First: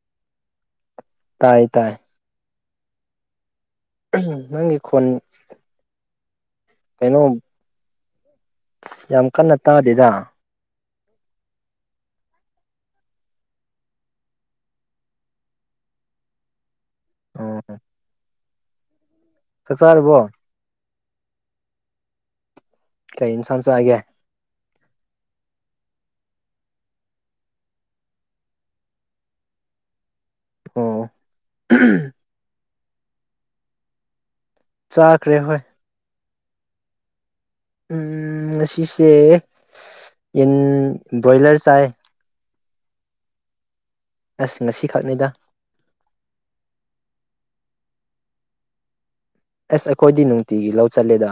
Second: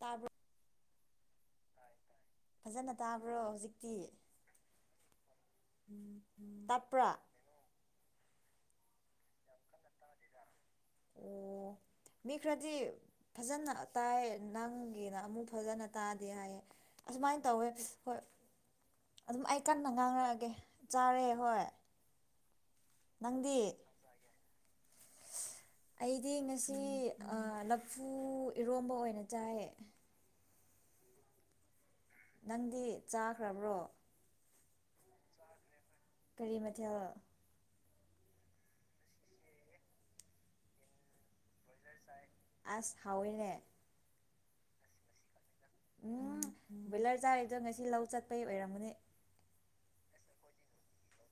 ꯇꯥꯕꯔꯣ ꯇꯥꯏ ꯇꯥꯏ ꯐꯖꯅ ꯇꯥꯕ꯭ꯔꯣ ꯍꯧꯖꯤꯛꯇꯤ ꯎꯝ ꯅꯪꯒꯤ ꯀꯣꯟ [inaudible] ꯇꯥꯄ꯭ꯔꯥ ꯌꯥꯝ ꯀꯟꯅ ꯇꯥꯗꯦꯗ ꯑꯣ ꯃꯤ ꯈꯔꯗꯤ ꯐꯖꯅ ꯇꯥꯏ ꯅꯪꯒꯤꯅ ꯑꯃꯨꯛ ꯐꯖꯅ ꯇꯥꯗꯦ ꯍꯥꯏꯌꯦ ꯑꯁꯨꯃꯥꯏꯅ ꯑꯣ ꯇꯧꯋꯦ ꯍꯣꯏ ꯑꯗꯨꯝ ꯑꯩ ꯆꯥꯛ ꯀꯟꯅ ꯆꯥꯔꯕꯣ ꯉꯥꯡꯉꯛꯑꯒꯦ ꯆꯥꯔꯦ ꯍꯣꯏ ꯀꯩ ꯅꯪꯗꯤ ꯏꯟꯁꯥꯡ ꯆꯥꯒꯦ [unintelligible] ꯑꯩꯗꯤ ꯉꯁꯤ ꯂꯐꯨ ꯏꯔꯣꯝꯕ ꯑꯣꯏꯅ ꯆꯥꯏ ꯑꯣ ꯅꯪꯗꯤ ꯆꯥꯈ꯭ꯔꯕ꯭ꯔꯣ ꯆꯥꯈ꯭ꯔꯦ ꯍꯣꯏ ꯀꯔꯤ ꯃꯊꯦꯜ ꯎ ꯁꯤꯁꯦ ꯌꯦꯟ ꯕꯣꯏꯂꯔ ꯆꯥꯏ ꯑꯁ ꯍꯥꯎꯋꯤꯅꯦ ꯑꯁ ꯉꯁꯤꯈꯛꯅꯤꯗ ꯎꯝ ꯕꯣꯢꯂꯔ ꯆꯥꯔꯤꯗꯣ ꯉꯁꯤ ꯂꯧ ꯆꯠꯄꯩ ꯑꯣꯏꯔꯝꯃꯅꯤ ꯑꯁ ꯑꯩꯈꯣꯏꯗꯤ ꯅꯨꯡꯇꯤꯒꯤ ꯂꯧ ꯆꯠꯂꯤꯗ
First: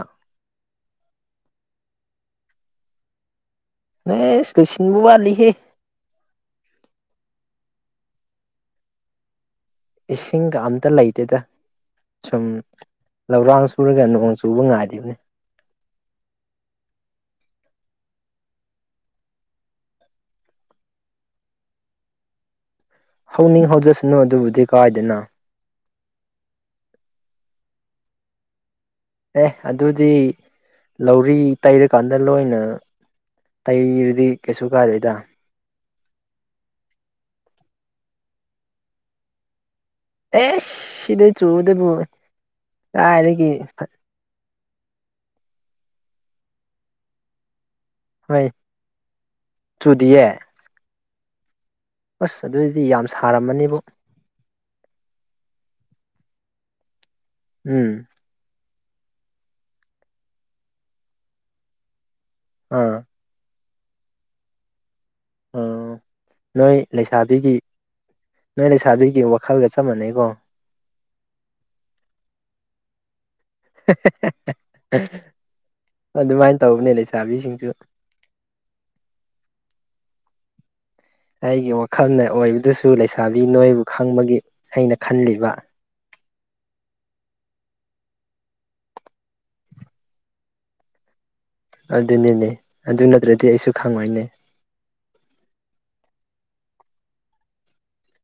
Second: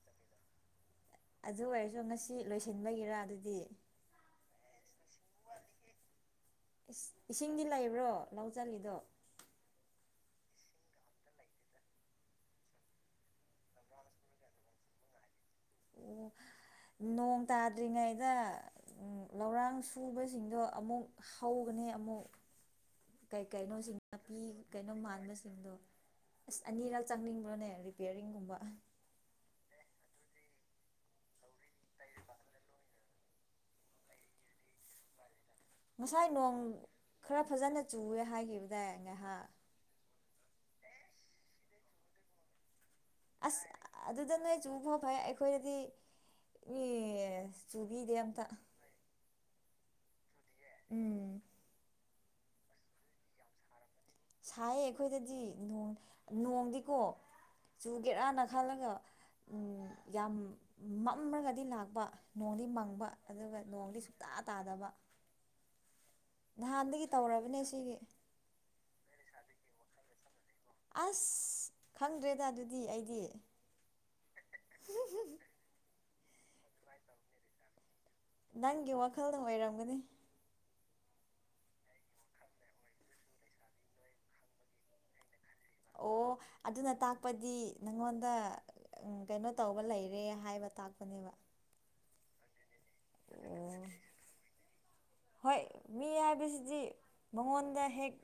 ꯑꯗꯨ ꯑꯣꯏꯔꯁꯨ ꯉꯁꯤ ꯂꯣꯏꯁꯤꯟꯕꯒꯤꯔ ꯑꯗꯨꯗꯤ ꯢꯁ ꯂꯣꯢꯁꯤꯟꯕ ꯋꯥꯥꯠꯂꯤꯍꯦ ꯏꯁꯤꯡꯗꯤ ꯂꯩꯕ꯭ꯔꯣ ꯂꯧ ꯆꯠꯂꯤꯗꯣ ꯏꯁꯤꯡꯒ ꯑꯝꯇꯥ ꯂꯩꯇꯦꯗ ꯁꯨꯝ ꯂꯧꯔꯥꯡ ꯁꯨꯔꯒ ꯅꯣꯡ ꯆꯨꯕ ꯉꯥꯏꯔꯤꯕꯅꯤ ꯑꯣ ꯅꯣꯡ ꯇꯥꯗ꯭ꯔꯤꯉꯩꯗ ꯂꯧꯔꯥꯡ ꯁꯨꯕꯁꯤꯡꯗꯣ ꯑꯃꯨꯛ ꯍꯧꯒꯅꯤ ꯑꯃꯨꯛ ꯀ ꯍꯧꯅꯤꯡ ꯀꯩꯅꯣꯁꯤꯡ ꯍꯧꯖꯁꯅꯨ ꯅꯥꯄꯤ ꯑꯗꯨꯕꯨꯗꯤ ꯀꯩꯅꯣ ꯀꯥꯏꯗꯅ ꯃꯥꯟꯕ ꯇꯝꯗꯣ ꯑꯁ ꯑꯅꯤꯔꯛ ꯆꯪꯅꯤꯡꯕ꯭ꯔꯣꯅꯦ ꯔꯤꯄꯤꯦꯌꯔꯤꯡꯒꯨꯝꯕ ꯑꯦ ꯑꯗꯨꯗꯤ ꯂꯧꯔꯤ ꯇꯩꯔꯀꯥꯟꯗ ꯂꯣꯏꯅ ꯇꯗꯨꯗꯤ ꯀꯩꯁꯨ ꯀꯥꯗꯣꯏꯗ ꯉꯁꯥꯏ ꯅꯣꯡ ꯈꯔ ꯐꯖꯅ ꯆꯨꯋꯦ ꯍꯥꯏꯈꯤꯕꯗꯥꯏ ꯉꯥꯏꯍꯥꯛ ꯑꯦ ꯁꯤꯗ ꯆꯧꯗ ꯄꯣ ꯑꯁ ꯑꯗꯨꯗ ꯅꯣꯏ ꯆꯕ ꯐꯩ ꯑꯩꯈꯣꯏꯗꯗꯤ ꯃꯤ ꯆꯨꯕꯤꯗꯦ ꯑꯝꯇ ꯍꯣꯏ ꯆꯨꯗꯤꯌꯦ ꯎꯝ ꯑꯕꯁ ꯑꯗꯨꯗꯤ ꯌꯥꯝ ꯁꯥꯔꯝꯃꯅꯤꯕꯨ ꯁꯥꯏꯌꯦ ꯑꯩꯈꯣꯏꯗꯗꯤ ꯅꯣꯡꯗꯤꯀꯣ ꯎꯝ ꯆꯨꯒꯦꯔꯥꯅ ꯈꯜꯂꯒ ꯌꯥꯝ ꯃꯝꯃꯒꯗꯤ ꯂꯥꯛꯄ ꯅꯣꯡꯗꯤ ꯑꯥ ꯃꯪꯕ ꯑꯗꯨꯒ ꯅꯣꯡꯗꯤ ꯁꯨꯇꯥ ꯇꯥꯗꯕ ꯑꯣ ꯅꯣꯏ ꯅꯍꯥꯟꯗꯒꯤ ꯂꯩꯁꯥꯕꯤꯒꯤ ꯇꯧꯔꯕꯅꯦ ꯁꯤꯒꯤ ꯅꯣꯏ ꯂꯩꯁꯥꯕꯤꯒꯤ ꯋꯥꯈꯜꯒ ꯆꯞ ꯃꯥꯟꯅꯩꯀꯣ ꯑꯁ ꯈꯪꯗ꯭ꯔꯦꯗ ꯑꯗꯨꯗꯤ ꯑꯩꯗꯤ ꯑꯗꯨꯃꯥꯏꯅ ꯇꯧꯕꯅꯦ ꯂꯩꯁꯥꯕꯤꯁꯤꯡꯁꯨ ꯅꯪꯒꯤ ꯋꯥꯈꯜꯅ ꯑꯣꯏꯔꯝꯒꯅꯤ ꯑꯩꯒꯤ ꯋꯥꯈꯜꯅ ꯑꯣꯏꯕꯗꯨꯁꯨ ꯂꯩꯁꯥꯕꯤ ꯅꯣꯏꯕꯨ ꯈꯪꯕꯒꯤ ꯑꯩꯅ ꯈꯜꯂꯤꯕ ꯑꯣ ꯑꯗꯨꯅ ꯇꯥꯛꯄꯗꯤ ꯅꯪꯉꯣꯟꯗ ꯎ ꯀꯩꯅꯣ ꯇꯧꯕ ꯂꯩꯔꯦ ꯍꯥꯏꯕ ꯇꯥꯛꯄꯅꯦꯕ ꯑꯗꯨꯅꯤꯅꯦ ꯑꯗꯨ ꯅꯠꯇ꯭ꯔꯗꯤ ꯑꯩꯁꯨ ꯈꯪꯉꯣꯏꯅꯦ ꯍꯣꯏ ꯃꯤ ꯍꯥꯏꯕꯁꯤꯗꯤ ꯃꯉꯣꯟꯗ ꯍꯦꯛ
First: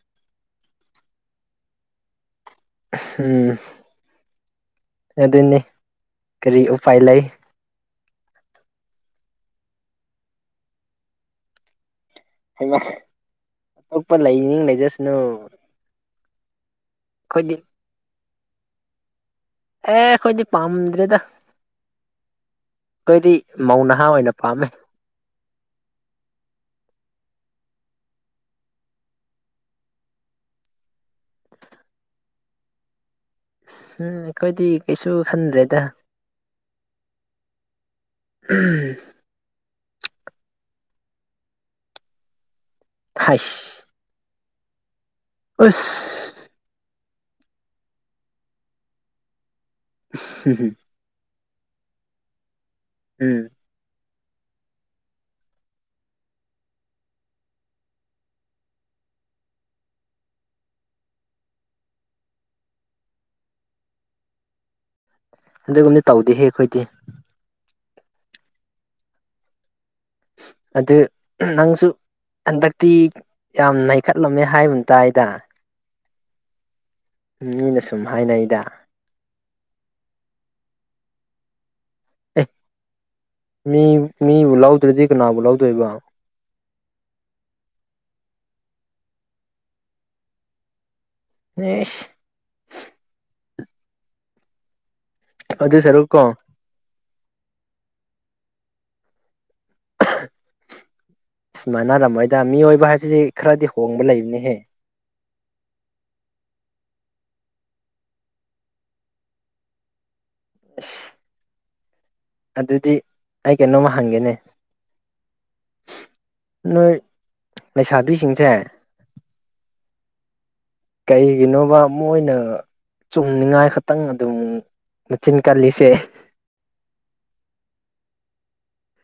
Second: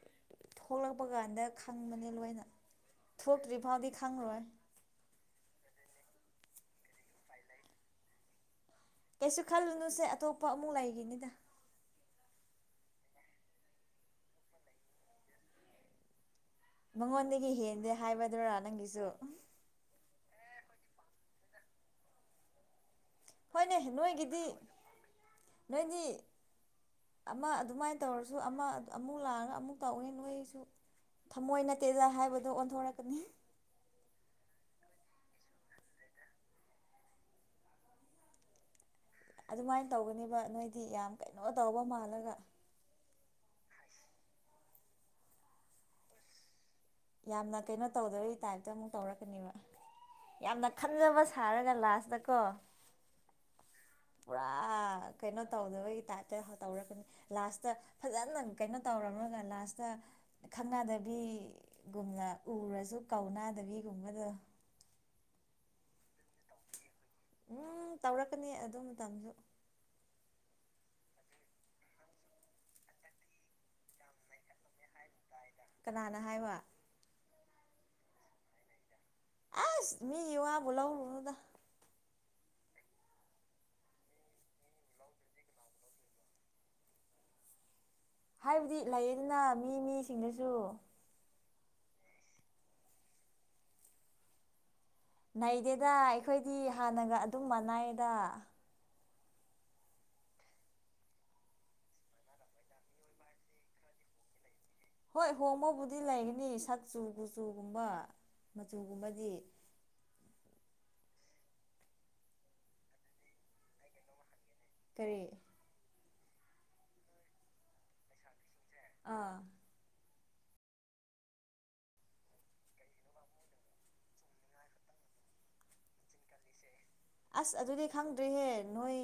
ꯊꯣꯛꯂꯛꯄ ꯀꯥꯟꯗ ꯈꯪꯕꯅꯦ ꯂꯣꯏꯅ ꯎꯝ ꯊꯣꯛꯇ꯭ꯔꯤ ꯐꯥꯎꯗꯤ ꯈꯪꯔꯣꯏ ꯑꯗꯨꯅꯤ ꯀꯔꯤ ꯎꯄꯥꯏ ꯂꯩ ꯀꯩꯁꯨ ꯈꯜꯂꯨꯅꯨꯁꯦ ꯑꯇꯣꯞꯄ ꯑꯃꯨꯛ ꯂꯩꯔꯤꯅꯤꯗ ꯑꯇꯣꯞꯄ ꯂꯩꯅꯤꯡ ꯂꯩꯖꯁꯅꯨ ꯃꯉꯣꯟꯗꯒꯤ ꯍꯦꯟꯗꯦ ꯍꯥꯏꯕꯗꯨꯔꯥ ꯅꯪꯒꯤꯁꯨ ꯑꯦ ꯑꯩꯈꯣꯏꯗꯤ ꯄꯥꯝꯗ꯭ꯔꯦꯗ ꯑꯩꯈꯣꯏꯗꯤ ꯍꯣꯏꯅꯦ ꯃꯧ ꯅꯍꯥ ꯑꯣꯏꯅ ꯅꯣꯏꯒꯤꯗꯤ ꯄꯥꯝꯃꯦ ꯅꯣꯏꯗꯤ ꯑꯃ ꯑꯗꯨꯃꯥꯏꯅ ꯇꯧꯔꯁꯨ ꯑꯃ ꯑꯃꯨꯛ ꯂꯥꯛꯑꯒ ꯑꯃꯨꯛ ꯇꯧꯏꯦ ꯅꯣꯏꯁꯨ ꯊꯃꯣꯏ ꯅꯠꯇꯦꯗ ꯍꯥꯏꯕꯗꯣ ꯑꯣꯟꯊꯣꯔꯛꯀꯅꯤ ꯎꯝ ꯑꯩꯈꯣꯏꯗꯤ ꯀꯩꯁꯨ ꯐꯟꯗ꯭ꯔꯦꯗ ꯎꯝ ꯑꯗꯨꯃꯥꯏꯅ ꯇꯧꯒꯅꯦꯕ ꯅꯣꯏꯗꯤ ꯌꯥꯝ ꯀꯩꯅꯣ ꯇꯧꯕ ꯃꯥꯜꯂꯒ ꯈꯥꯏꯁ ꯑꯁ ꯌꯥꯝꯅ ꯀꯩꯅꯣ ꯇꯧꯗꯩ ꯇꯥꯏꯞꯇ ꯑꯃꯨꯛ ꯇꯧꯔꯛꯀꯅꯦꯕ ꯌꯥꯝꯅ ꯈꯟꯖꯕ ꯊꯥꯔꯒ ꯂꯥꯁꯇꯀꯣ ꯎꯝ ꯄꯨꯔꯥ ꯀꯩꯅꯣ ꯇꯧꯗꯕꯒꯤ ꯇꯥꯏꯞꯇ ꯇꯧꯔꯛꯀꯅꯤ ꯂꯥꯁꯇ ꯐꯖꯅ ꯀꯩꯅꯣ ꯇꯧꯔꯝꯨꯔꯒ ꯂꯥꯁꯇ ꯈꯪꯅꯗꯕꯤ ꯒꯨꯝꯅ ꯎꯔꯁꯨ ꯀꯧꯅꯗꯕꯤꯒꯨꯝꯕꯗꯣ ꯑꯗꯨꯒꯨꯝꯕꯗꯤ ꯇꯧꯗꯦꯍꯦ ꯑꯩꯈꯣꯏꯗꯤ ꯎꯝ ꯇꯧꯔꯛꯀꯅꯤ ꯑꯗꯨ ꯃꯇꯝꯁꯨ ꯑꯗꯨ ꯅꯪꯁꯨ ꯍꯟꯗꯛꯇꯤ ꯌꯥꯝ ꯅꯩꯈꯠꯂꯝꯃꯦ ꯍꯥꯏꯕ ꯇꯥꯏꯗ ꯀꯅꯥꯅ ꯍꯥꯏꯕ ꯃꯤꯅ ꯁꯨꯝ ꯍꯥꯏꯅꯩꯗ ꯑꯁ ꯃꯤ ꯌꯋꯥꯕꯨ ꯂꯥꯎꯔꯅꯗ ꯑꯦ ꯃꯤ ꯃꯤꯕꯨ ꯂꯧꯥꯎꯗ꯭ꯔꯗꯤ ꯀꯅꯥꯕꯨ ꯂꯧꯥꯎꯗꯣꯏꯕ ꯍꯥꯏꯕꯗꯤ ꯂꯩꯌꯦꯗꯅ ꯃꯤ ꯃꯤꯁꯤꯡꯅꯁꯨ [unintelligible] ꯑꯗꯨ ꯅꯩꯗꯦꯗ ꯁꯔꯨꯛꯀꯣ ꯑꯩꯈꯣꯏꯗꯤ ꯍꯥꯟꯅꯒ ꯑꯗꯨꯝ ꯃꯅꯥꯏꯌꯦꯗ ꯑ ꯁꯃꯥꯟꯅꯔꯝꯃꯣꯏꯗ ꯃꯤꯑꯣꯏꯕ ꯍꯥꯏꯕꯁꯤ ꯈꯔꯗꯤ ꯍꯣꯡꯕ ꯂꯩꯕꯅꯤꯍꯦ ꯍꯣꯏ ꯍꯣꯡꯕꯕꯨꯗꯤ ꯂꯩꯒꯅꯤ ꯁꯛꯆꯨ ꯀꯨꯆꯨꯒꯨꯝꯕ ꯃꯆꯨꯒꯨꯝꯕꯗꯤ ꯑ ꯑꯗꯨꯗꯤ ꯑꯩ ꯀꯩꯅꯣꯝꯃ ꯍꯪꯒꯦꯅꯦ ꯇꯔꯦ ꯅꯣꯏ ꯂꯩꯁꯥꯕꯤꯁꯤꯡꯁꯦ ꯑꯥ ꯀꯩꯒꯤꯅꯣꯕ ꯃꯣꯏꯅ ꯆꯨꯝꯅꯤꯡꯉꯥꯏ ꯈꯛꯇꯪ ꯑꯗꯨꯝ ꯃꯆꯤꯟ ꯀꯜꯂꯤꯁꯦ ꯑꯁ ꯑꯗꯨꯗꯤ ꯈꯪꯗ꯭ꯔꯤꯍꯦ ꯅꯣꯏ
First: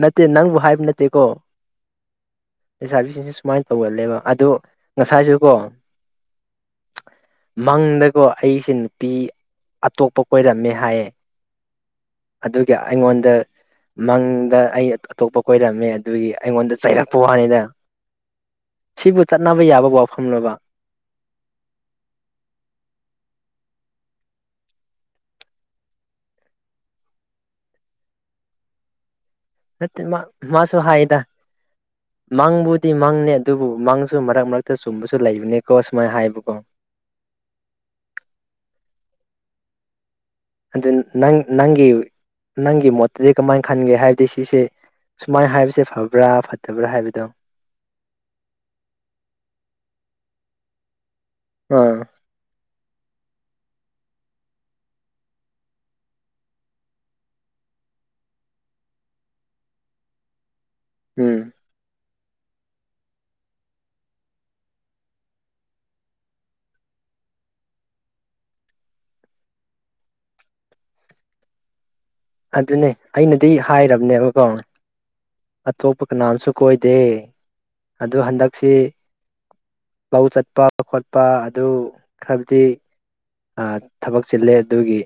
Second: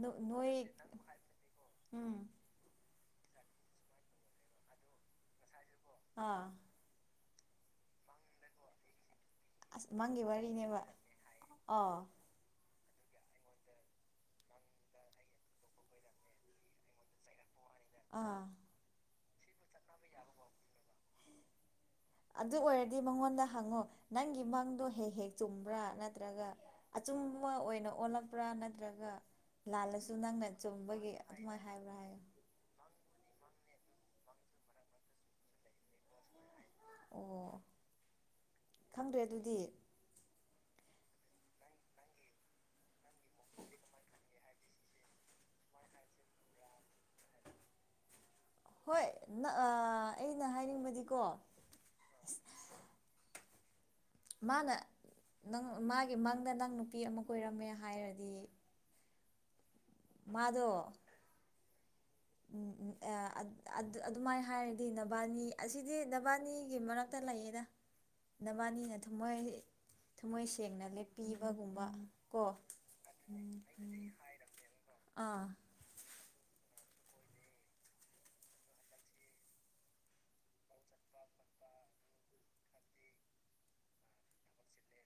ꯅꯠꯇꯦ ꯅꯣꯏ ꯅꯪꯕꯨ ꯍꯥꯏꯕ ꯅꯠꯇꯦꯀꯣ ꯎꯝ ꯂꯩꯁꯥꯕꯤꯁꯤꯡꯁꯦ ꯁꯨꯃꯥꯏꯅ ꯇꯧꯒꯜꯂꯦꯕ ꯑꯗꯣ ꯉꯁꯥꯏꯁꯨ ꯀꯣ ꯑꯥ ꯃꯪꯗꯀꯣ ꯑꯩꯁꯦ ꯅꯨꯄꯤ ꯑꯇꯣꯞꯄ ꯀꯣꯏꯔꯝꯃꯦ ꯍꯥꯏꯌꯦ ꯑ ꯑꯗꯨꯒꯒꯤ ꯑꯩꯉꯣꯟꯗ ꯃꯪꯗ ꯑꯩ ꯑꯇꯣꯞꯄ ꯀꯣꯏꯔꯝꯃꯦ ꯑꯗꯨꯒꯤ ꯑꯩꯉꯣꯟꯗ ꯆꯩꯔꯛꯄ ꯋꯥꯅꯤꯗ ꯑꯥ ꯁꯤꯕꯨ ꯆꯠꯅꯕ ꯌꯥꯕ ꯋꯥꯐꯝꯅꯦꯕ ꯑꯗꯨ ꯑꯣꯏꯔꯗꯤ ꯃꯉꯣꯟꯗ ꯍꯪꯉꯨ ꯅꯪꯒꯤ ꯃꯪꯗꯣ ꯍꯦꯛ ꯍꯦꯛ ꯆꯨꯝꯕ꯭ꯔꯥ ꯅꯠꯇ꯭ꯔꯒ ꯑꯆꯨꯝꯕ ꯑꯣꯏꯅ ꯑꯣꯜꯂꯛꯄ꯭ꯔꯥ ꯅꯠꯇ꯭ꯔꯒ ꯅꯠꯇꯦ ꯂꯥꯜꯂꯁꯨ ꯃꯥ ꯅꯪꯅ ꯃꯥꯁꯨ ꯆꯨꯝꯕꯒꯤ ꯍꯥꯏꯗ ꯑꯗꯨꯃꯥꯏꯅ ꯍꯥꯏꯕ꯭ꯔꯥ ꯍꯥꯏꯌꯣ ꯃꯪꯕꯨꯗꯤ ꯃꯪꯅꯦ ꯑꯗꯨꯕꯨ ꯃꯪꯁꯨ ꯃꯔꯛ ꯃꯔꯛꯇ ꯆꯨꯝꯕꯁꯨ ꯂꯩꯕꯅꯦꯀꯣ ꯁꯨꯃꯥꯏꯅ ꯍꯥꯏꯕꯀꯣ ꯑꯣ ꯈꯪꯗ꯭ꯔꯦ ꯑꯗꯨꯗꯤ ꯑꯗꯨ ꯅꯪ ꯅꯪꯒꯤ ꯅꯪꯒꯤ ꯃꯣꯠꯇꯗꯤ ꯀꯃꯥꯏ ꯈꯟꯒꯦ ꯍꯥꯏꯕꯗꯤ ꯁꯤꯁꯦ ꯁꯨꯃꯥꯏꯅ ꯍꯥꯏꯕꯁꯦ ꯐꯕ꯭ꯔꯥ ꯐꯠꯇꯕ꯭ꯔꯥ ꯍꯥꯏꯕꯗꯣ ꯍꯣꯏ ꯑꯩꯅ ꯍꯥꯏꯅꯤꯡꯕꯗꯤꯀꯣ ꯑꯝ ꯃꯥꯅ ꯅꯪ ꯃꯥꯒꯤ ꯃꯪꯗ ꯅꯪ ꯅꯨꯄꯤ ꯑꯃ ꯀꯣꯏꯔꯝꯃꯦ ꯍꯥꯏꯔꯗꯤ ꯃꯥꯗꯣ ꯎꯝ ꯑꯗꯨꯃꯥꯏꯅ ꯍꯥꯏꯔꯗꯤ ꯅꯕꯥꯅꯤ ꯑꯁꯤꯗꯤ ꯅꯕꯥꯅꯤꯒꯤ ꯃꯔꯛ ꯇꯂꯩꯌꯦꯗ ꯅꯕꯥꯅꯤꯅ ꯊꯝꯃꯣꯏ ꯊꯃꯣꯏ ꯁꯦꯡꯅ ꯂꯦꯞꯄꯤꯕꯒꯨꯝꯕ ꯀꯣ ꯑꯗꯨꯅꯦ ꯑꯩꯅꯗꯤ ꯍꯥꯏꯔꯕꯅꯦꯕꯀꯣ ꯑꯥ ꯑꯇꯣꯞꯄ ꯀꯅꯥꯝꯁꯨ ꯀꯣꯏꯗꯦ ꯑ ꯍꯟꯗꯛꯁꯤ ꯂꯧ ꯆꯠꯄ ꯈꯣꯠꯄ ꯑꯗꯨ ꯈꯕꯗꯤ ꯊꯕꯛ ꯆꯤꯜꯂꯦ ꯑꯗꯨꯒꯤ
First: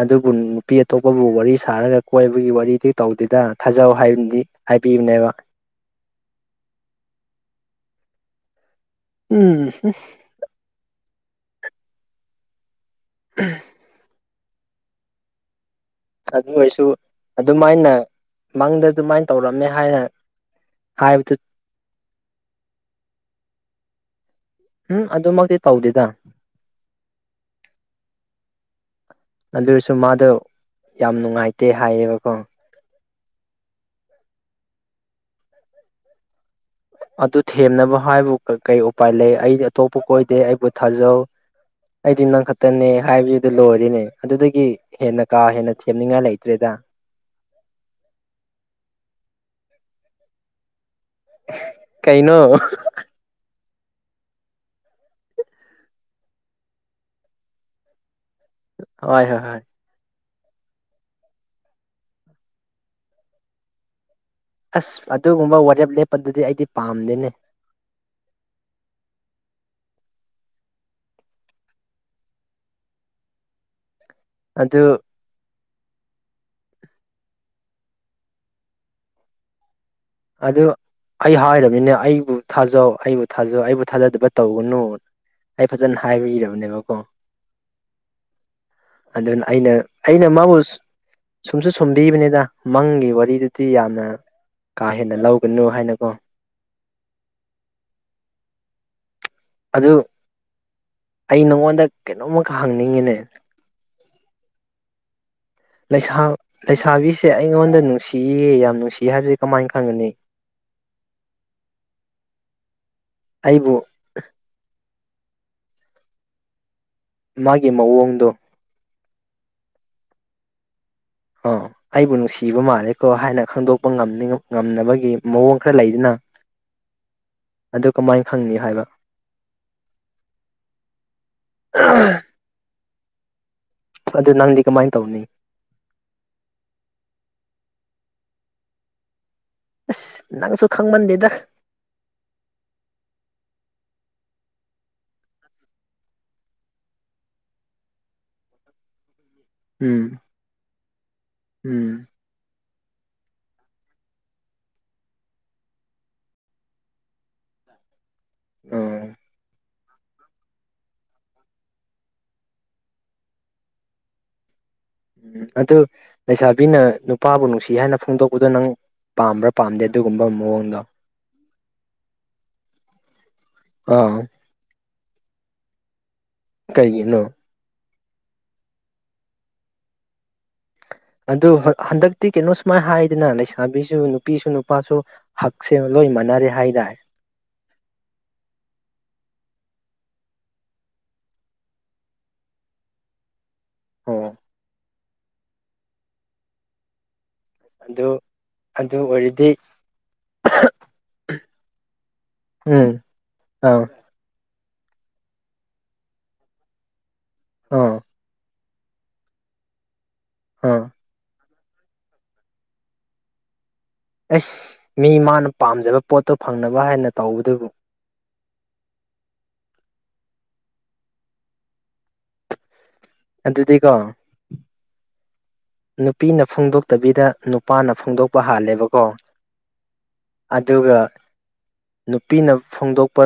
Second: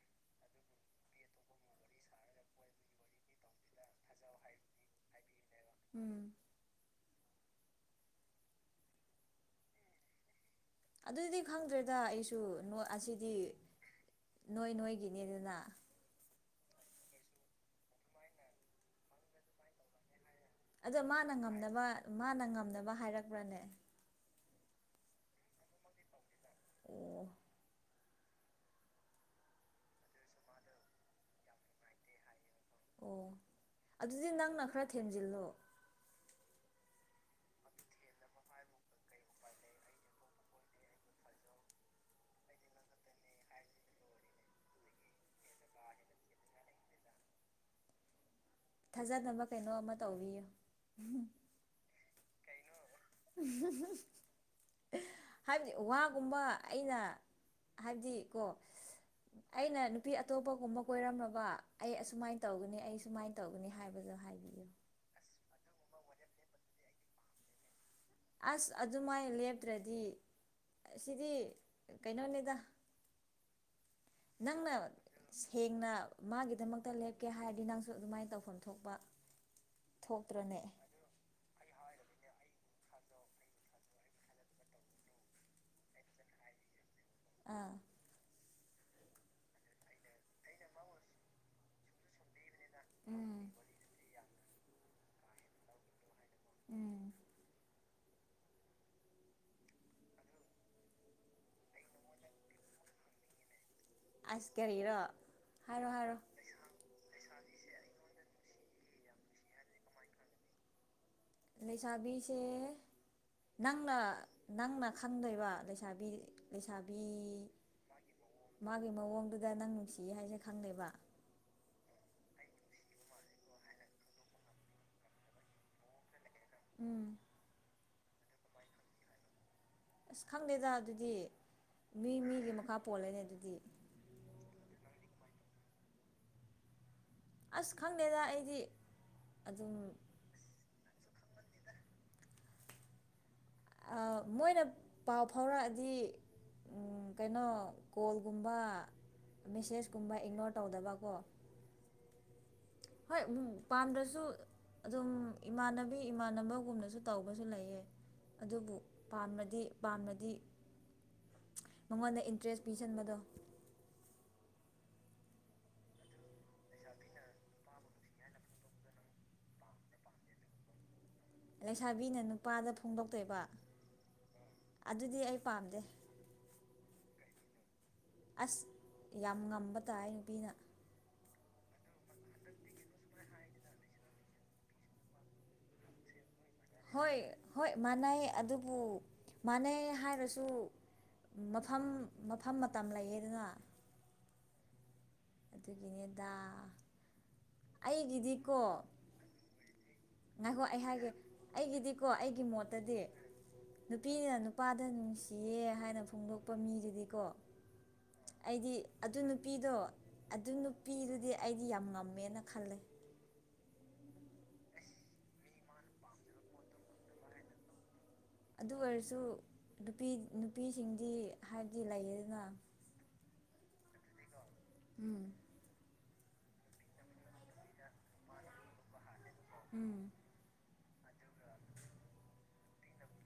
ꯑꯗꯨꯕꯨ ꯅꯨꯄꯤ ꯑꯇꯣꯞꯄꯕꯨ ꯋꯥꯔꯤ ꯁꯥꯔꯒ ꯀꯣꯏꯕꯒꯤ ꯋꯥꯔꯤꯗꯤ ꯇꯧꯗꯦꯗ ꯊꯥꯖꯧ ꯍꯥꯏꯕꯗꯤ ꯍꯥꯏꯕꯤꯕꯅꯦꯕ ꯎꯝ ꯎꯝ ꯑꯗꯨꯗꯤ ꯈꯪꯗ꯭ꯔꯦꯗ ꯑꯩꯁꯨ ꯑꯁꯤꯗꯤ ꯅꯣꯏ ꯅꯣꯏꯒꯤꯅꯦꯗꯅ ꯑꯗꯨ ꯑꯣꯏꯔꯁꯨ ꯑꯗꯨꯃꯥꯏꯅ ꯃꯪꯗ ꯑꯗꯨꯃꯥꯏꯅ ꯇꯧꯔꯝꯃꯦ ꯍꯥꯏꯅ ꯑꯗꯣ ꯍꯥꯏꯕꯗꯨ ꯃꯥꯅ ꯉꯝꯅꯕ ꯃꯥꯅ ꯉꯝꯅꯕ ꯍꯥꯏꯔꯛꯄ꯭ꯔꯅꯦ ꯎꯝ ꯑꯗꯨꯃꯛꯇꯤ ꯇꯧꯗꯦꯗ ꯑꯣ ꯑꯗꯨꯁꯨ ꯃꯥꯗꯣ ꯌꯥꯝ ꯅꯨꯡꯉꯥꯏꯇꯦ ꯍꯥꯏꯌꯦꯕꯀꯣ ꯑꯣ ꯑꯗꯨꯗꯤ ꯅꯪꯅ ꯈꯔ ꯊꯦꯟꯖꯤꯜꯂꯣ ꯑꯗꯨ ꯊꯦꯝꯅꯕ ꯍꯥꯏꯕꯨ ꯀꯩ ꯎꯄꯥꯏ ꯂꯩ ꯑꯩꯗꯤ ꯑꯇꯣꯞꯄ ꯀꯣꯏꯗꯦ ꯑꯩꯕꯨ ꯊꯥꯖꯧ꯫ ꯑꯩꯗꯤ ꯅꯪ ꯈꯛꯇꯅꯦ ꯍꯥꯏꯕꯗꯨꯗ ꯂꯣꯏꯔꯤꯅꯦ ꯑꯗꯨꯗꯒꯤ ꯍꯦꯟꯅ ꯀꯥ ꯍꯦꯟꯅ ꯊꯦꯝꯅꯤꯡꯉꯥꯏ ꯂꯩꯇ꯭ꯔꯦꯗ ꯊꯥꯖꯅꯕ ꯀꯩꯅꯣ ꯑꯃ ꯇꯧꯕꯤꯌꯨ꯫ ꯀꯩꯅꯅꯣ ꯎꯃꯍꯨ ꯍꯥꯏꯕꯗꯤ ꯋꯥꯒꯨꯝꯕ ꯑꯩꯅ ꯍꯥꯏꯕꯗꯤ ꯀꯣ ꯍꯣꯏ ꯍꯣꯏ ꯍꯣꯏ ꯑꯩꯅꯥ ꯅꯨꯄꯤ ꯑꯇꯣꯞꯄꯒꯨꯝꯕ ꯀꯣꯏꯔꯝꯃꯕ ꯑꯩ ꯑꯁꯨꯃꯥꯏꯅ ꯇꯧꯒꯅꯤ ꯑꯩ ꯁꯨꯃꯥꯏꯅ ꯇꯧꯒꯅꯤ ꯍꯥꯏꯕꯗꯨ ꯍꯥꯏꯕꯤꯌꯨ꯫ ꯑꯁ ꯑꯗꯨꯒꯨꯝꯕ ꯋꯥꯔꯦꯞ ꯂꯦꯞꯄꯗꯨꯗꯤ ꯑꯩꯗꯤ ꯄꯥꯝꯗꯦꯅꯦ꯫ ꯑꯁ ꯑꯗꯨꯃꯥꯏꯅ ꯂꯦꯞꯇ꯭ꯔꯗꯤ꯫ ꯁꯤꯗꯤ ꯀꯩꯅꯣꯅꯤꯗ ꯅꯪꯅ ꯑꯗꯨ ꯁꯦꯡꯅ ꯃꯥꯒꯤꯗꯃꯛꯇ ꯂꯦꯞꯀꯦ ꯍꯥꯏꯔꯗꯤ ꯅꯪꯁꯨ ꯑꯗꯨꯃꯥꯏꯅ ꯇꯧꯐꯝ ꯊꯣꯛꯄ ꯊꯣꯛꯇ꯭ꯔꯅꯦ ꯑꯗꯨ ꯑꯩ ꯍꯥꯏꯔꯕꯅꯤꯅ ꯑꯩꯕꯨ ꯊꯥꯖꯧ ꯑꯩꯕꯨ ꯊꯥꯖꯧ ꯑꯩꯕꯨ ꯊꯥꯖꯗꯕ ꯇꯧꯒꯅꯨ ꯑꯩ ꯐꯖꯅ ꯍꯥꯏꯕꯤꯔꯕꯅꯦꯕꯀꯣ ꯑꯥ ꯑꯗꯨꯅ ꯑꯩꯅ ꯑꯩꯅ ꯃꯥꯕꯨ ꯁꯨꯝꯁꯨ ꯁꯨꯝꯕꯤꯕꯅꯤꯗꯥ ꯃꯪꯒꯤ ꯎꯝ ꯋꯥꯔꯤꯗꯨꯗꯤ ꯌꯥꯝꯅ ꯀꯥ ꯍꯦꯟꯅ ꯂꯧꯒꯥꯅꯨ ꯍꯥꯏꯅꯀꯣ ꯎꯝ ꯑꯗꯨ ꯑꯩ ꯅꯪꯉꯣꯟꯗꯥ ꯀꯩꯅꯣꯝꯃꯈꯥ ꯍꯪꯅꯤꯡꯉꯤꯅꯦ꯫ ꯑꯁ ꯀꯔꯤꯔꯣ ꯍꯥꯏꯔꯣ ꯍꯥꯏꯔꯣ ꯂꯩꯁꯥꯕꯤꯁꯦ ꯑꯩꯉꯣꯟꯗ ꯅꯨꯡꯁꯤꯌꯦ ꯌꯥꯝ ꯅꯨꯡꯁꯤ ꯍꯥꯏꯕꯁꯦ ꯀꯃꯥꯏꯅ ꯈꯪꯒꯅꯤ꯫ ꯂꯩꯁꯥꯕꯤꯁꯦ ꯑꯩꯕꯨ ꯅꯪꯅ ꯅꯪꯅ ꯈꯟꯗꯣꯏꯕ ꯂꯩꯁꯥꯕꯤ ꯂꯩꯁꯥꯕꯤ ꯃꯥꯒꯤ ꯃꯑꯣꯡꯗꯣ ꯃꯥꯒꯤ ꯃꯑꯣꯡꯗꯨꯗꯥ ꯅꯪ ꯅꯨꯡꯁꯤꯌꯦ ꯍꯥꯏꯁꯦ ꯈꯪꯗꯦꯕ ꯑꯥ ꯑꯩꯕꯨ ꯅꯨꯡꯁꯤꯕ ꯃꯥꯜꯂꯦꯀꯣ ꯍꯥꯏꯅ ꯈꯪꯗꯣꯛꯄ ꯉꯝꯅꯤ ꯉꯝꯅꯕꯒꯤ ꯃꯑꯣꯡ ꯈꯔ ꯂꯩꯗꯥꯅ ꯎꯝ ꯑꯗꯨ ꯀꯃꯥꯏꯟ ꯈꯪꯅꯤ ꯍꯥꯏꯕ ꯑꯁ ꯈꯪꯗꯦꯗꯥ ꯑꯗꯨꯗꯤ ꯃꯤ ꯃꯤꯒꯤ ꯃꯈꯥ ꯄꯣꯜꯂꯦꯅꯦ ꯑꯗꯨꯗꯤ ꯑꯗꯨ ꯅꯪꯗꯤ ꯀꯃꯥꯏꯟ ꯇꯧꯅꯤ꯫ ꯑꯁ ꯈꯪꯗꯦꯗꯥ ꯑꯩꯗꯤ ꯑꯗꯨꯝ ꯑꯁ ꯅꯪꯁꯨ ꯈꯪꯃꯟꯗꯦꯗꯥ ꯑꯥ ꯃꯣꯏꯅ ꯄꯥꯎ ꯐꯥꯎꯔꯛꯑꯗꯤ ꯎꯝ ꯀꯩꯅꯣ ꯀꯣꯜꯒꯨꯝꯕ ꯎꯝ ꯃꯦꯁꯦꯁꯀꯨꯝꯕ ꯏꯛꯅꯣꯔ ꯇꯧꯗꯕꯀꯣ ꯎꯝ ꯍꯣꯏ ꯄꯥꯝꯗ꯭ꯔꯁꯨ ꯑꯗꯨꯝ ꯏꯃꯥꯟꯅꯕꯤ ꯏꯃꯥꯟꯅꯕꯒꯨꯝꯅꯁꯨ ꯇꯧꯕꯁꯨ ꯂꯩꯌꯦ꯫ ꯑꯗꯨꯕꯨ ꯑꯣ ꯄꯥꯝꯔꯥꯗꯤ꯫ ꯄꯥꯝꯔꯥꯗꯤ ꯃꯉꯣꯟꯗꯥ ꯏꯟꯇꯔꯦꯁ ꯄꯤꯁꯟꯕꯗꯣ ꯎꯝ ꯑꯗꯨ ꯂꯩꯁꯥꯕꯤꯅ ꯅꯨꯄꯥꯕꯨ ꯅꯨꯡꯁꯤ ꯍꯥꯏꯅ ꯐꯣꯡꯗꯣꯛꯄꯗꯣ ꯅꯪ ꯄꯥꯝꯕ꯭ꯔꯥ ꯄꯥꯝꯗꯦ ꯑꯗꯨꯒꯨꯝꯕ ꯃꯑꯣꯡꯗꯣ ꯂꯩꯁꯥꯕꯤꯅ ꯅꯨꯄꯥꯗꯥ ꯐꯣꯡꯗꯣꯛꯇꯣꯏꯕ ꯑꯥ ꯑꯗꯨꯗꯤ ꯑꯩ ꯄꯥꯝꯗꯦ꯫ ꯀꯩꯒꯤꯅꯣ ꯑꯁ ꯌꯥꯝ ꯉꯝꯕ ꯇꯥꯏ ꯅꯨꯄꯤꯅ ꯑꯗꯨ ꯍꯟꯗꯛꯇꯤ ꯀꯩꯅꯣ ꯁꯨꯃꯥꯏꯅ ꯍꯥꯏꯗꯅ ꯂꯩꯁꯥꯕꯤꯁꯨ ꯅꯨꯄꯤꯁꯨ ꯅꯨꯄꯥꯁꯨ ꯍꯛꯁꯦ ꯂꯣꯏ ꯃꯥꯅꯔꯦ ꯍꯥꯏꯗꯥꯏ ꯍꯣꯏ ꯍꯣꯏ ꯃꯥꯟꯅꯩ ꯑꯗꯨꯕꯨ ꯃꯥꯟꯅꯩ ꯍꯥꯏꯔꯁꯨ ꯃꯐꯝ ꯃꯐꯝ ꯃꯇꯝ ꯂꯩꯌꯦꯗꯅ ꯑꯣ ꯑꯗꯨꯒꯤꯅꯦꯗꯥ ꯑꯗꯨ ꯑꯩꯒꯤꯗꯤꯀꯣ ꯑꯗꯨ ꯑꯣꯏꯔꯗꯤ ꯉꯥꯏꯈꯣ ꯑꯩ ꯍꯥꯏꯒꯦ ꯑꯩꯒꯤꯗꯤꯀꯣ ꯑꯩꯒꯤ ꯎꯝ ꯃꯣꯠꯇꯥꯗꯤ ꯑꯥ ꯅꯨꯄꯤꯅ ꯅꯨꯄꯥꯗ ꯅꯨꯡꯁꯤꯌꯦ ꯍꯥꯏꯅ ꯐꯣꯡꯗꯣꯛꯄ ꯃꯤꯗꯨꯗꯤꯀꯣ ꯑꯥ ꯑꯩꯗꯤ ꯑꯗꯨ ꯅꯨꯄꯤꯗꯣ ꯑꯗꯨ ꯑꯥ ꯅꯨꯄꯤꯗꯨꯗꯤ ꯑꯩꯗꯤ ꯌꯥꯝ ꯉꯝꯃꯦꯅ ꯈꯜꯂꯦ [unintelligible] ꯏꯁ ꯃꯤ ꯃꯥꯅ ꯄꯥꯝꯖꯕ ꯄꯣꯠꯇꯣ ꯐꯪꯅꯕ ꯍꯥꯏꯅ ꯇꯧꯕꯗꯨꯕꯨ ꯑꯗꯨ ꯑꯣꯏꯔꯁꯨ ꯅꯨꯄꯤ ꯅꯨꯄꯤꯁꯤꯡꯗꯤ ꯍꯥꯏꯕꯗꯤ ꯂꯩꯌꯦꯗꯥꯅ ꯑꯗꯨꯗꯤ ꯀꯣ ꯎꯝ ꯅꯨꯄꯤꯅ ꯐꯣꯡꯗꯣꯛꯇꯕꯤꯗ ꯅꯨꯄꯥꯅ ꯐꯣꯡꯗꯣꯛꯄ ꯍꯥꯜꯂꯦꯕꯀꯣ ꯎꯝ ꯑꯗꯨꯒ ꯅꯨꯄꯤꯅ ꯐꯣꯡꯗꯣꯛꯄ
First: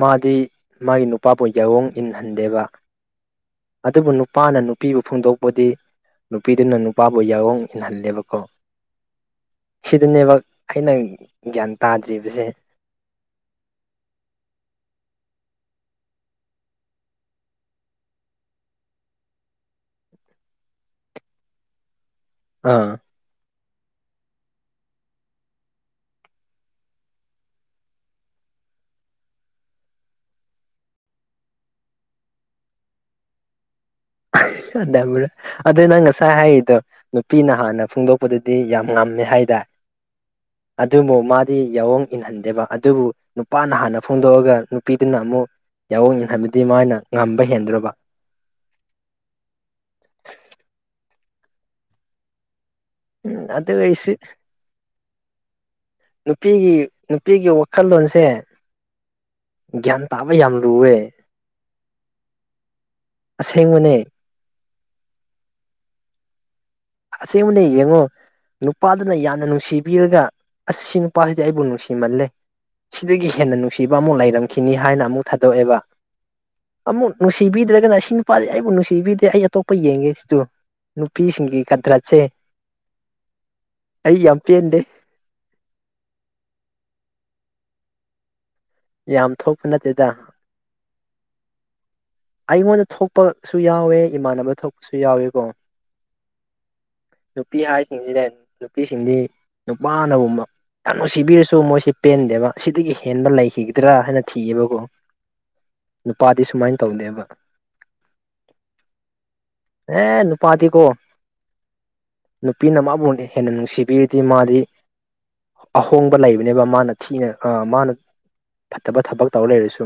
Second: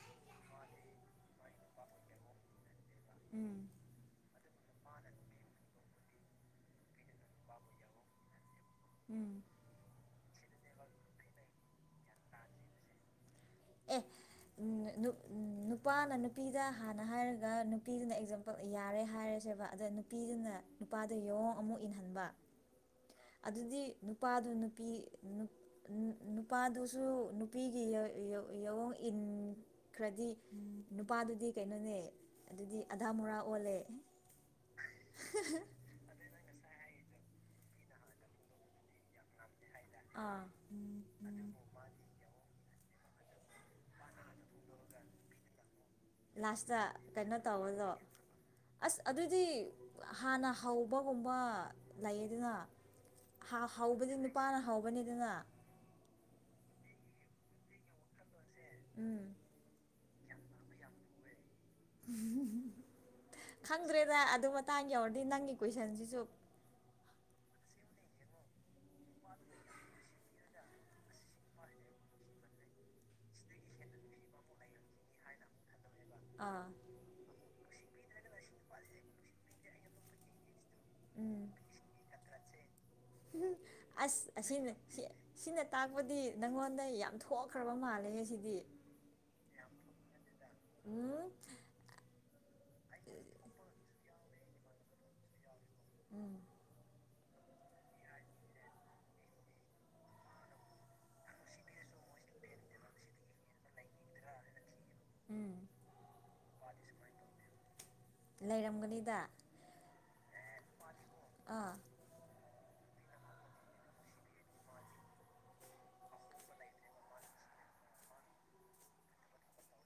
ꯃꯥꯗꯤ ꯃꯥꯒꯤ ꯅꯨꯄꯥꯕꯨ ꯌꯥꯋꯣꯡ ꯏꯟꯍꯟꯗꯦꯕ ꯎꯝ ꯑꯗꯨꯕꯨ ꯅꯨꯄꯥꯅ ꯅꯨꯄꯤꯕꯨ ꯐꯣꯡꯗꯣꯛꯄꯗꯤ ꯅꯨꯄꯤꯗꯨꯅ ꯅꯨꯄꯥꯕꯨ ꯌꯥꯑꯣꯡ ꯏꯟꯍꯜꯂꯦꯕꯀꯣ ꯎꯝ ꯁꯤꯗꯅꯦꯕ ꯑꯩꯅ ꯒ꯭ꯌꯥꯟ ꯇꯥꯗ꯭ꯔꯤꯕꯁꯦ꯫ ꯑꯦ ꯅꯨꯄꯥꯅ ꯅꯨꯄꯤꯗ ꯍꯥꯟꯅ ꯍꯥꯏꯔꯒꯠꯟ ꯅꯨꯄꯤꯗꯨꯅ ꯑꯦꯛꯖꯥꯝ ꯌꯥꯔꯦ ꯍꯥꯏꯔꯁꯦꯕ ꯑꯗ ꯅꯨꯄꯤꯗꯨꯅ ꯪꯪꯅꯨꯄꯥꯗ ꯌꯦꯡꯉꯣ ꯑꯃꯨꯛ ꯏꯟꯍꯟꯕ ꯑꯥ ꯑꯗꯨꯗꯤ ꯅꯨꯄꯥꯗꯨ ꯅꯨꯄꯤ ꯅꯨꯄꯥꯗꯨꯁꯨ ꯅꯨꯄꯤꯒꯤ ꯌꯥꯋꯡ ꯏꯟꯈ꯭ꯔꯗꯤ ꯅꯨꯄꯥꯗꯨꯗꯤ ꯀꯩꯅꯣꯅꯦ ꯑꯗꯨꯗꯤ ꯑꯙꯥ ꯃꯣꯔꯥ ꯑꯣꯜꯂꯦ ꯑꯗ ꯑꯗꯨ ꯅꯪ ꯉꯁꯥꯏ ꯍꯥꯏꯒꯤꯗꯣ ꯅꯨꯄꯤꯅ ꯍꯥꯟꯅ ꯐꯣꯡꯗꯣꯛꯄꯗꯗꯤ ꯌꯥꯝ ꯉꯝꯃꯦ ꯍꯥꯏꯗ ꯑꯥ ꯑꯗꯨꯕꯨ ꯃꯥꯗꯤ ꯌꯥꯑꯣꯡ ꯏꯟꯍꯟꯗꯦꯕ ꯑꯗꯨꯕꯨ ꯅꯨꯄꯥꯅ ꯍꯥꯟꯅ ꯐꯣꯡꯗꯣꯛꯑꯒ ꯅꯨꯄꯤꯗꯨꯅ ꯑꯃꯨꯛ ꯌꯥꯎꯑꯣꯅꯤ ꯍꯥꯏꯕꯗꯤ ꯂꯥꯁꯇ ꯃꯥꯅ ꯀꯩꯅꯣ ꯉꯝꯕ ꯍꯦꯟꯗ꯭ꯔꯕ ꯇꯧꯕꯗꯣ ꯑꯁ ꯑꯗꯨꯗꯤ ꯍꯥꯟꯅ ꯍꯧꯕꯒꯨꯝꯕ ꯂꯩꯌꯦ ꯑꯗꯨꯅ ꯎꯝ ꯑꯗꯨ ꯑꯣꯏꯔꯁꯨ ꯍꯧꯕꯗꯤ ꯅꯨꯄꯥꯅ ꯍꯧꯕꯅꯤꯗꯅ ꯅꯨꯄꯤꯒꯤ ꯅꯨꯄꯤꯒꯤ ꯋꯥꯈꯜꯂꯣꯟꯁꯦ ꯎꯝ ꯒ꯭ꯌꯥꯟ ꯇꯥꯕ ꯌꯥꯝ ꯂꯨꯋꯦ ꯑꯁꯦꯡꯕꯅꯦ ꯈꯪꯗ꯭ꯔꯦꯗ ꯑꯗꯨ ꯃꯇꯥꯡ ꯌꯧꯔꯗꯤ ꯅꯪꯒꯤ ꯀꯣꯏꯁꯟꯁꯤꯁꯨ ꯑꯁꯉ ꯅ ꯌꯦꯡꯉꯣ ꯅꯨꯄꯥꯗꯨꯅ ꯌꯥꯝꯅ ꯅꯨꯡꯁꯤꯕꯤꯔꯒ ꯑꯁ ꯁꯤ ꯅꯨꯄꯥꯁꯤꯗꯤ ꯑꯩꯕꯨ ꯅꯨꯡꯁꯤꯃꯜꯂꯦ ꯁꯤꯗꯒꯤ ꯍꯦꯟꯅ ꯅꯨꯡꯁꯤꯕ ꯑꯃꯨꯛ ꯂꯩꯔꯝꯈꯤꯅꯤ ꯍꯥꯏꯅ ꯑꯃꯨꯛ ꯊꯥꯗꯣꯛꯑꯦꯕ ꯑꯥ ꯑꯃꯨꯛ ꯅꯨꯡꯁꯤꯕꯤꯗ꯭ꯔꯒꯅ ꯁꯤ ꯅꯨꯄꯥꯥꯔꯤ ꯑꯩꯕꯨ ꯅꯨꯡꯁꯤꯕꯤꯗꯦ ꯑꯩ ꯑꯇꯣꯞꯄ ꯌꯦꯡꯒꯦ ꯁꯤꯇꯣ ꯅꯨꯄꯤꯁꯤꯡꯒꯤ ꯎꯝ ꯑꯩ ꯑꯁ ꯌꯥꯝ ꯑꯁꯤ ꯅ ꯄꯦꯟꯗꯦ ꯁꯤ ꯁꯤꯅ ꯇꯥꯛꯄꯗꯤ ꯅꯪꯉꯣꯟꯗ ꯌꯥꯝ ꯊꯣꯛꯈ꯭ꯔꯕ ꯃꯥꯜꯂꯦ ꯁꯤꯗꯤ ꯌꯥꯝ ꯊꯣꯛꯄ ꯅꯠꯇꯦꯗ ꯎꯝ ꯑꯩꯉꯣꯟꯗ ꯊꯣꯛꯄꯁꯨ ꯌꯥꯎꯋꯦ ꯏꯃꯥꯟꯅꯕ ꯊꯣꯛꯄꯁꯨ ꯌꯥꯎꯋꯦ ꯀꯣ ꯎꯝ ꯅꯨꯄꯤ ꯍꯥꯏꯔꯤꯁꯤꯡꯁꯤꯗ ꯅꯨꯄꯤꯁꯤꯡꯗꯤ ꯅꯨꯄꯥꯅꯒꯨꯝꯕ ꯌꯥꯝ ꯅꯨꯡꯁꯤꯕꯤꯔꯁꯨ ꯃꯣꯏꯁꯤ ꯄꯦꯟꯗꯦꯕ ꯁꯤꯗꯒꯤ ꯍꯦꯟꯕ ꯂꯩꯈꯤꯒꯗ꯭ꯔꯥ ꯍꯥꯏꯅ ꯊꯤꯑꯕꯀꯣ ꯎꯝ ꯅꯨꯄꯥꯗꯤ ꯁꯨꯃꯥꯏꯅ ꯇꯧꯗꯦꯕ ꯂꯩꯔꯝꯒꯅꯤꯗ ꯍꯦ ꯅꯨꯄꯥꯇꯤ ꯀꯣ꯫ ꯑꯥ ꯅꯨꯄꯤꯅ ꯃꯥꯕꯨꯨ ꯍꯦꯟꯅ ꯅꯨꯡꯁꯤꯕꯤꯔꯗꯤ ꯃꯥꯗꯤ꯫ ꯑꯍꯣꯡꯕ ꯂꯩꯕꯅꯦꯕ ꯃꯥꯅ ꯊꯤꯅ ꯑ ꯃꯥꯅ ꯐꯠꯇꯕ ꯊꯕꯛ ꯇꯧꯔ ꯂꯩꯔꯁꯨ꯫